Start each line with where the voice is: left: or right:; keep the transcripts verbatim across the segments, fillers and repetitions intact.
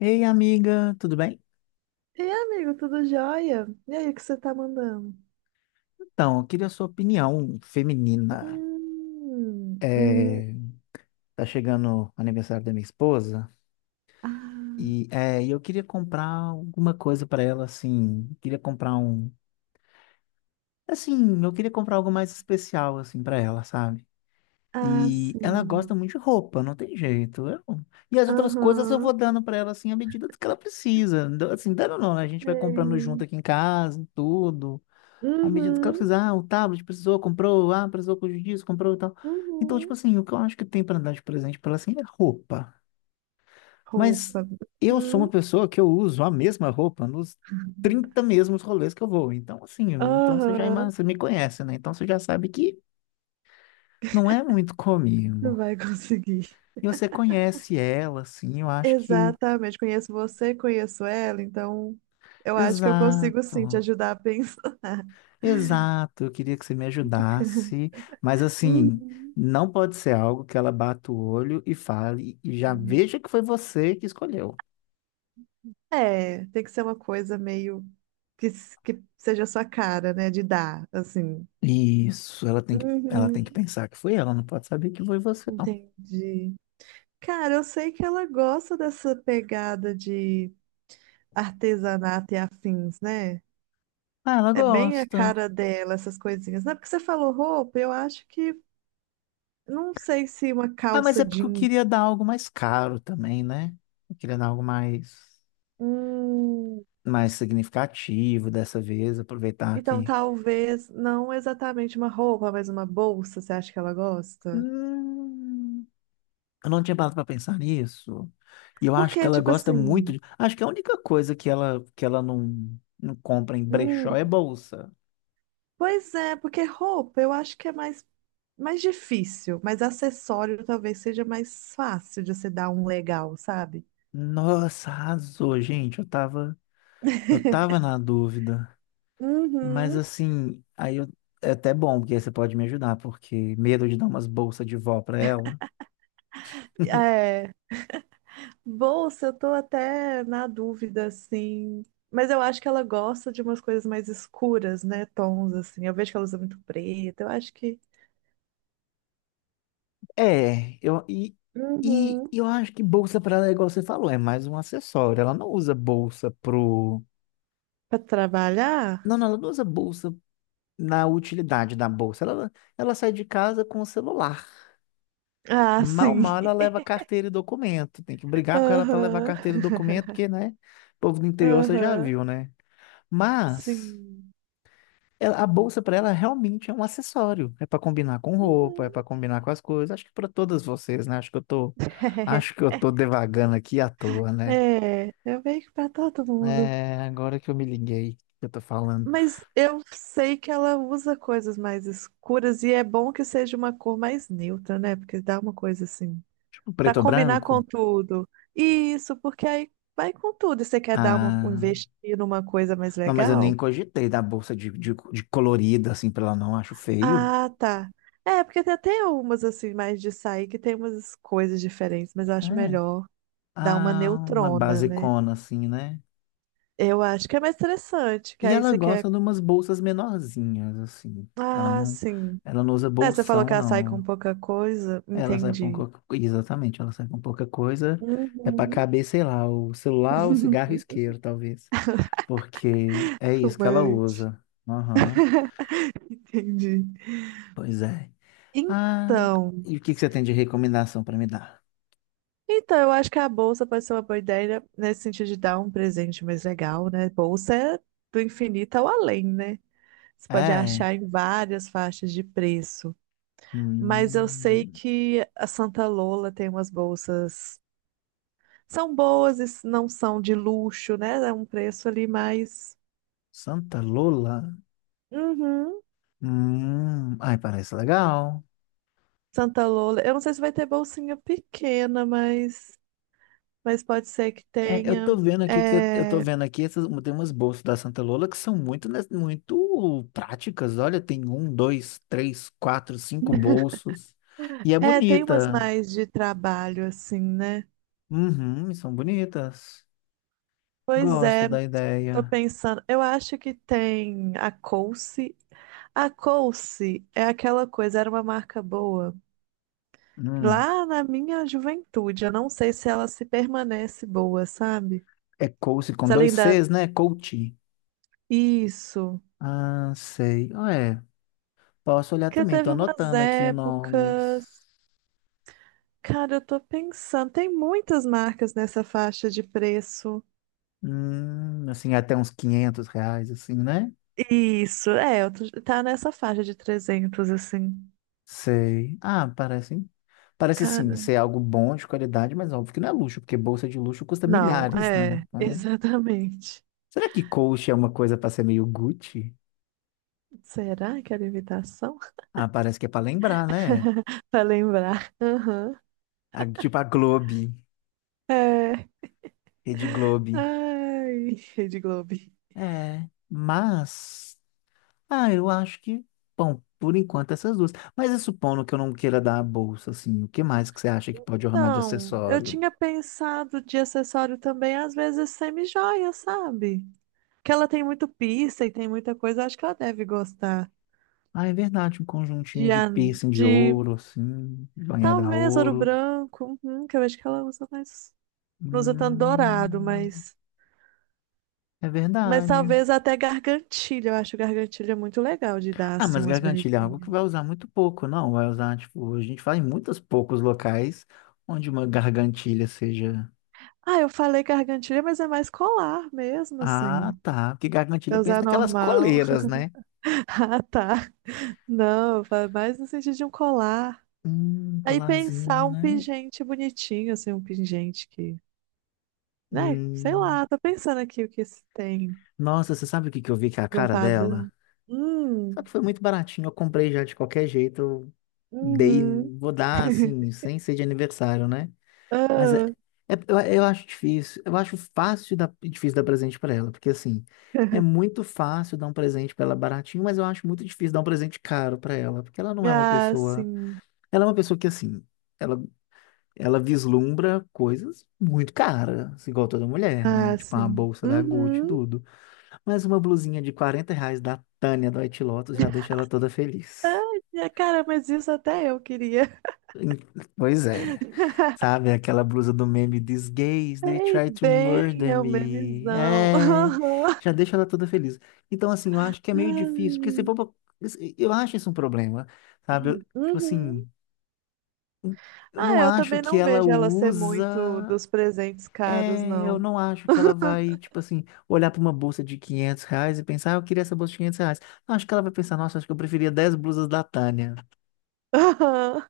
left: Ei, amiga, tudo bem?
right: E aí, amigo, tudo jóia? E aí, o que você tá mandando?
left: Então, eu queria a sua opinião feminina.
right: Hum, hum,
left: É, tá chegando o aniversário da minha esposa
right: ah,
left: e é, e eu queria comprar alguma coisa pra ela, assim. Queria comprar um, assim, eu queria comprar algo mais especial, assim, pra ela, sabe?
right: ah,
left: E ela gosta
right: sim.
left: muito de roupa, não tem jeito. eu- E as outras coisas eu
right: Aham.
left: vou dando pra ela, assim, à medida do que ela precisa. Do- Assim, dando não, né? A gente vai comprando junto
right: Sei.
left: aqui em casa, tudo. À medida do que ela
right: Uhum,
left: fizer, ah, o tablet precisou, comprou, ah, precisou com disso, comprou e tal. Então, tipo
right: uhum.
left: assim, o que eu acho que tem pra dar de presente pra ela assim é roupa. Mas
right: Roupa.
left: eu sou uma
right: Uhum.
left: pessoa que eu uso a mesma roupa nos trinta mesmos rolês que eu vou. Então, assim, então você já
right: Aham.
left: ima- você me conhece, né? Então você já sabe que não é muito
right: Não
left: comigo.
right: vai conseguir.
left: E você conhece ela, assim, eu acho que.
right: Exatamente. Conheço você, conheço ela, então eu acho que eu consigo sim te
left: Exato.
right: ajudar a pensar.
left: Exato, eu queria que você me ajudasse, mas assim, não pode ser algo que ela bata o olho e fale e já
right: Uhum.
left: veja que foi você que escolheu.
right: É, tem que ser uma coisa meio que, s- que seja a sua cara, né? De dar, assim.
left: Isso, ela tem que, ela tem que
right: Uhum,
left: pensar que foi ela, não pode saber que foi você, não.
right: entendi. Cara, eu sei que ela gosta dessa pegada de artesanato e afins, né?
left: Ah, ela
right: É bem a
left: gosta.
right: cara dela, essas coisinhas. Não é porque você falou roupa, eu acho que não sei se uma
left: Ah, mas
right: calça
left: é porque eu
right: jeans.
left: queria dar algo mais caro também, né? Eu queria dar algo mais,
right: Hum,
left: mais significativo dessa vez, aproveitar
right: então
left: que.
right: talvez não exatamente uma roupa, mas uma bolsa, você acha que ela gosta?
left: Hum. Eu não tinha parado pra pensar nisso. E eu acho que
right: Porque,
left: ela
right: tipo
left: gosta muito
right: assim.
left: de. Acho que a única coisa que ela, que ela não, não compra em brechó é
right: Hum,
left: bolsa.
right: pois é, porque roupa eu acho que é mais, mais difícil, mas acessório talvez seja mais fácil de se dar um legal, sabe?
left: Nossa, arrasou, gente. Eu tava, eu tava na dúvida. Mas
right: Uhum.
left: assim, aí eu- é até bom, porque aí você pode me ajudar, porque medo de dar umas bolsas de vó pra ela.
right: É. Bolsa, eu tô até na dúvida, assim. Mas eu acho que ela gosta de umas coisas mais escuras, né? Tons, assim. Eu vejo que ela usa muito preto. Eu acho que.
left: É, eu, e, e
right: Uhum.
left: e eu acho que bolsa pra ela é igual você falou, é mais um acessório. Ela não usa bolsa pro.
right: Pra
left: Não,
right: trabalhar?
left: não, ela não usa bolsa na utilidade da bolsa. Ela, ela sai de casa com o celular.
right: Ah,
left: Mal, mal
right: sim.
left: ela leva carteira e documento. Tem que brigar com ela para levar
right: Aham.
left: carteira e documento, porque, né? O povo do interior você já
right: Aham.
left: viu, né? Mas
right: Sim.
left: ela- a bolsa para ela realmente é um acessório. É para combinar com roupa, é
right: Uhum.
left: para combinar com as coisas. Acho que para todas vocês, né? Acho que eu tô, acho que eu tô devagando aqui à toa, né?
right: É, eu meio que pra todo mundo.
left: É, agora que eu me liguei, que eu tô falando.
right: Mas eu sei que ela usa coisas mais escuras e é bom que seja uma cor mais neutra, né? Porque dá uma coisa assim.
left: Tipo,
right: Pra
left: preto ou
right: combinar com
left: branco?
right: tudo. Isso, porque aí vai com tudo. E você quer dar uma,
left: Ah.
right: investir numa coisa mais
left: Não, mas eu nem
right: legal?
left: cogitei da bolsa de, de, de colorida, assim, pra ela não, acho feio.
right: Ah, tá. É, porque tem até umas assim, mais de sair, que tem umas coisas diferentes, mas eu acho
left: É.
right: melhor dar uma
left: Ah, uma
right: neutrona, né?
left: basicona, assim, né?
right: Eu acho que é mais interessante, que
left: E
right: aí
left: ela
right: você quer.
left: gosta de umas bolsas menorzinhas, assim. Ela
right: Ah,
left: não,
right: sim.
left: ela não usa
right: É, você falou que
left: bolsão,
right: ela sai com
left: não.
right: pouca coisa.
left: Ela sai com
right: Entendi.
left: pouca, exatamente, ela sai com pouca coisa. É pra
right: Uhum.
left: caber, sei lá, o celular, o cigarro e o isqueiro, talvez. Porque é isso que ela
right: Fumante.
left: usa. Aham,
right: Entendi.
left: pois é. Ah,
right: Então,
left: e o que que você tem de recomendação pra me dar?
right: então, eu acho que a bolsa pode ser uma boa ideia nesse sentido de dar um presente mais legal, né? Bolsa é do infinito ao além, né? Você pode
left: É.
right: achar em várias faixas de preço. Mas eu sei
left: Hum.
right: que a Santa Lola tem umas bolsas. São boas e não são de luxo, né? É um preço ali mais.
left: Santa Lola?
right: Uhum.
left: Hum, ai, parece legal.
right: Santa Lola. Eu não sei se vai ter bolsinha pequena, mas, mas pode ser que
left: É, eu tô
right: tenha.
left: vendo aqui que eu tô
right: É,
left: vendo aqui essas, tem umas bolsas da Santa Lola que são muito, né, muito práticas. Olha, tem um, dois, três, quatro, cinco bolsos. E é
right: é, tem umas
left: bonita.
right: mais de trabalho, assim, né?
left: Uhum, são bonitas.
right: Pois
left: Gosto
right: é,
left: da
right: tô
left: ideia.
right: pensando. Eu acho que tem a Coace. A Coace é aquela coisa, era uma marca boa.
left: Hum,
right: Lá na minha juventude, eu não sei se ela se permanece boa, sabe?
left: é Coach com
right: Se ela
left: dois
right: ainda.
left: Cs, né? Coach.
right: Isso.
left: Ah, sei. Ah, é, posso olhar
right: Porque
left: também,
right: teve
left: tô
right: umas
left: anotando aqui os nomes.
right: épocas. Cara, eu tô pensando, tem muitas marcas nessa faixa de preço.
left: Hum, assim, até uns quinhentos reais, assim, né?
right: Isso, é, eu tô- tá nessa faixa de trezentos assim.
left: Sei. Ah, parece, parece sim
right: Cara,
left: ser algo bom, de qualidade, mas óbvio que não é luxo, porque bolsa de luxo custa
right: não,
left: milhares, né?
right: é,
left: Então,
right: exatamente.
left: será que Coach é uma coisa para ser meio Gucci?
right: Será que era imitação?
left: Ah, parece que é para lembrar, né?
right: Pra lembrar. Aham.
left: A- tipo a Globe,
right: É.
left: Rede Globe.
right: Ai, Rede Globo.
left: É, mas, ah, eu acho que, bom, por enquanto essas duas. Mas e supondo que eu não queira dar a bolsa, assim, o que mais que você acha que pode ornar de
right: Então, eu
left: acessório?
right: tinha pensado de acessório também, às vezes semi-joia, sabe? Que ela tem muito pista e tem muita coisa, acho que ela deve gostar.
left: Ah, é verdade, um conjuntinho
right: De,
left: de
right: an-
left: piercing de
right: de
left: ouro, assim, banhada a
right: talvez ouro
left: ouro.
right: branco, uhum, que eu acho que ela usa mais. Não usa tanto dourado,
left: Hum,
right: mas.
left: é
right: Mas
left: verdade.
right: talvez até gargantilha. Eu acho gargantilha muito legal de dar,
left: Ah,
right: assim,
left: mas
right: umas
left: gargantilha é algo que
right: bonitinhas.
left: vai usar muito pouco, não? Vai usar, tipo, a gente vai em muitos poucos locais onde uma gargantilha seja.
right: Ah, eu falei gargantilha, mas é mais colar mesmo,
left: Ah,
right: assim.
left: tá. Porque gargantilha
right: É
left: pensa
right: usar
left: naquelas
right: normal.
left: coleiras, né?
right: Ah, tá. Não, eu falo mais no sentido de um colar.
left: Hum,
right: Aí pensar
left: colarzinho,
right: um
left: né?
right: pingente bonitinho, assim, um pingente que. Né? Sei
left: Hum.
right: lá, tô pensando aqui o que se tem
left: Nossa, você sabe o que que eu vi que é a
right: de um
left: cara
right: padrão.
left: dela?
right: Hum,
left: Só que foi muito baratinho, eu comprei já de qualquer jeito. Eu dei,
right: uhum.
left: vou dar assim, sem ser de aniversário, né? Mas é,
right: Ah.
left: é- eu, eu acho difícil, eu acho fácil dar, difícil dar presente pra ela, porque assim, é muito fácil dar um presente pra ela baratinho, mas eu acho muito difícil dar um presente caro pra ela, porque ela não é uma
right: Ah,
left: pessoa,
right: sim.
left: ela é uma pessoa que assim, ela, ela vislumbra coisas muito caras, assim, igual toda mulher, né?
right: Ah,
left: Tipo uma
right: sim.
left: bolsa da Gucci, e
right: Uhum.
left: tudo. Mas uma blusinha de quarenta reais da Tânia do White Lotus já deixa ela toda feliz.
right: Ai, minha cara, mas isso até eu queria.
left: Pois é. Sabe aquela blusa do meme These gays, they
right: Ei,
left: try to
right: bem,
left: murder
right: é o
left: me.
right: memezão.
left: É, já deixa ela toda feliz. Então, assim, eu acho que é meio
right: Aham.
left: difícil, porque se for
right: Ai.
left: pra- eu acho isso um problema, sabe? Eu, tipo
right: Uhum.
left: assim, eu
right: Ah,
left: não
right: eu
left: acho
right: também
left: que
right: não
left: ela
right: vejo ela ser muito
left: usa.
right: dos presentes caros,
left: É, eu
right: não.
left: não acho que ela vai, tipo assim, olhar para uma bolsa de quinhentos reais e pensar, ah, eu queria essa bolsa de quinhentos reais. Não, acho que ela vai pensar, nossa, acho que eu preferia dez blusas da Tânia.
right: Aham.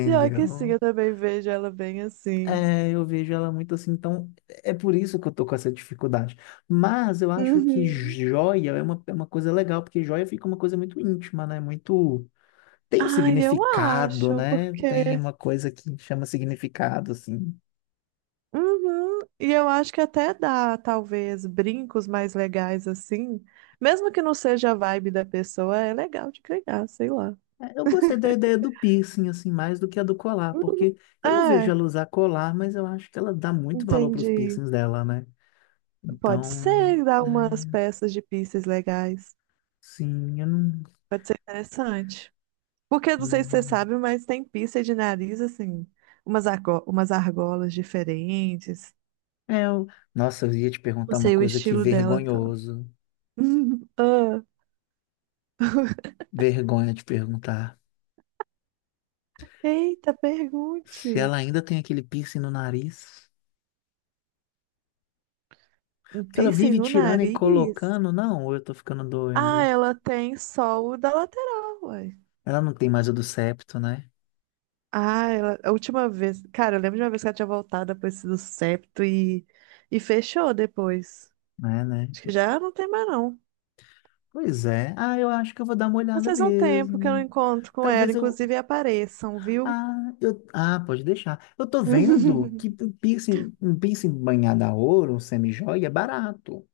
right: Pior que sim, eu também vejo ela bem assim.
left: É, eu vejo ela muito assim, então é por isso que eu tô com essa dificuldade. Mas eu acho que
right: Uhum.
left: joia é uma, é uma, coisa legal, porque joia fica uma coisa muito íntima, né? Muito. Tem um
right: Ai, eu
left: significado,
right: acho,
left: né? Tem
right: porque
left: uma coisa que chama significado, assim.
right: uhum. E eu acho que até dá, talvez, brincos mais legais assim. Mesmo que não seja a vibe da pessoa, é legal de criar, sei lá.
left: É, Eu gostei da ideia do piercing, assim, mais do que a do colar,
right: Uhum.
left: porque eu não vejo
right: É,
left: ela usar colar, mas eu acho que ela dá muito valor para os
right: entendi.
left: piercings dela, né?
right: Pode
left: Então,
right: ser dar umas
left: é,
right: peças de pieces legais.
left: sim, eu não.
right: Pode ser interessante. Porque não sei se você sabe, mas tem pieces de nariz, assim, umas, argo- umas argolas diferentes.
left: É, eu. Nossa, eu ia te
right: Não
left: perguntar uma
right: sei o
left: coisa que
right: estilo dela tanto.
left: vergonhoso.
right: Ah,
left: Vergonha de perguntar.
right: eita,
left: Se
right: pergunte.
left: ela ainda tem aquele piercing no nariz.
right: Um
left: Porque ela
right: piercing
left: vive
right: no
left: tirando e
right: nariz?
left: colocando. Não, ou eu tô ficando
right: Ah,
left: doido.
right: ela tem só o da lateral, ué.
left: Ela não tem mais o do septo, né?
right: Ah, ela... a última vez. Cara, eu lembro de uma vez que ela tinha voltado depois do septo e... e fechou depois.
left: Né, né?
right: Acho que já não tem mais, não.
left: Pois é. Ah, eu acho que eu vou dar uma
right: Mas
left: olhada
right: faz um tempo que eu não
left: mesmo.
right: encontro com ela,
left: Talvez eu.
right: inclusive apareçam, viu?
left: Ah, eu... ah, pode deixar. Eu tô vendo que um piercing, um piercing banhado a ouro, um semijoia, é barato.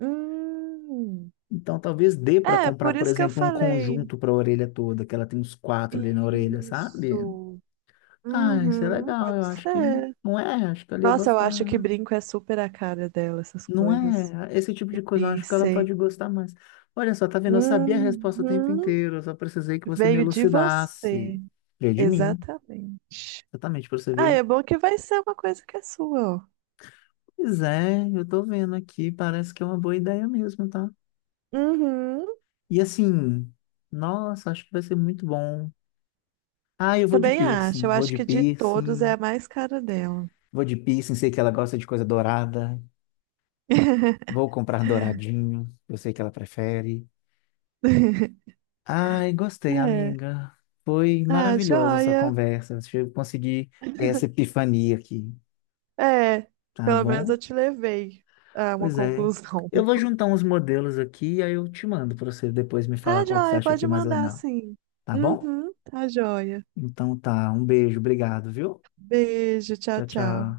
right: Hum.
left: Então, talvez dê para
right: É,
left: comprar,
right: por
left: por
right: isso que eu
left: exemplo, um
right: falei.
left: conjunto para a orelha toda, que ela tem uns quatro ali na orelha, sabe?
right: Isso.
left: Ah, isso é
right: Uhum,
left: legal,
right: pode
left: eu acho que
right: ser.
left: não é, acho que ela ia
right: Nossa, eu
left: gostar.
right: acho que brinco é super a cara dela, essas
left: Não
right: coisas.
left: é, esse tipo de coisa, eu acho que ela
right: Difícil.
left: pode gostar mais. Olha só, tá vendo? Eu sabia a resposta o tempo
right: Uhum.
left: inteiro, eu só precisei que você me
right: Veio de
left: elucidasse.
right: você.
left: Veio de mim,
right: Exatamente.
left: exatamente, para você
right: Ah,
left: ver.
right: é bom que vai ser uma coisa que é sua, ó.
left: Pois é, eu tô vendo aqui, parece que é uma boa ideia mesmo, tá?
right: Uhum.
left: E assim, nossa, acho que vai ser muito bom. Ah, eu vou de
right: Também acho.
left: piercing,
right: Eu
left: vou
right: acho
left: de
right: que de todos é
left: piercing.
right: a mais cara dela.
left: Vou de piercing, sei que ela gosta de coisa dourada. Vou comprar douradinho, eu sei que ela prefere. Ai, gostei,
right: É.
left: amiga. Foi
right: Ah,
left: maravilhosa essa
right: joia.
left: conversa. Acho que Eu consegui ter essa epifania aqui,
right: É,
left: tá
right: pelo menos
left: bom?
right: eu te levei a uma
left: Pois é.
right: conclusão.
left: Eu vou juntar uns modelos aqui e aí eu te mando para você depois me falar
right: Tá,
left: qual que você
right: joia,
left: acha que
right: pode
left: é mais
right: mandar
left: legal,
right: sim.
left: tá bom?
right: Uhum, tá, joia.
left: Então tá, um beijo, obrigado, viu?
right: Beijo, tchau,
left: Tchau, tchau.
right: tchau.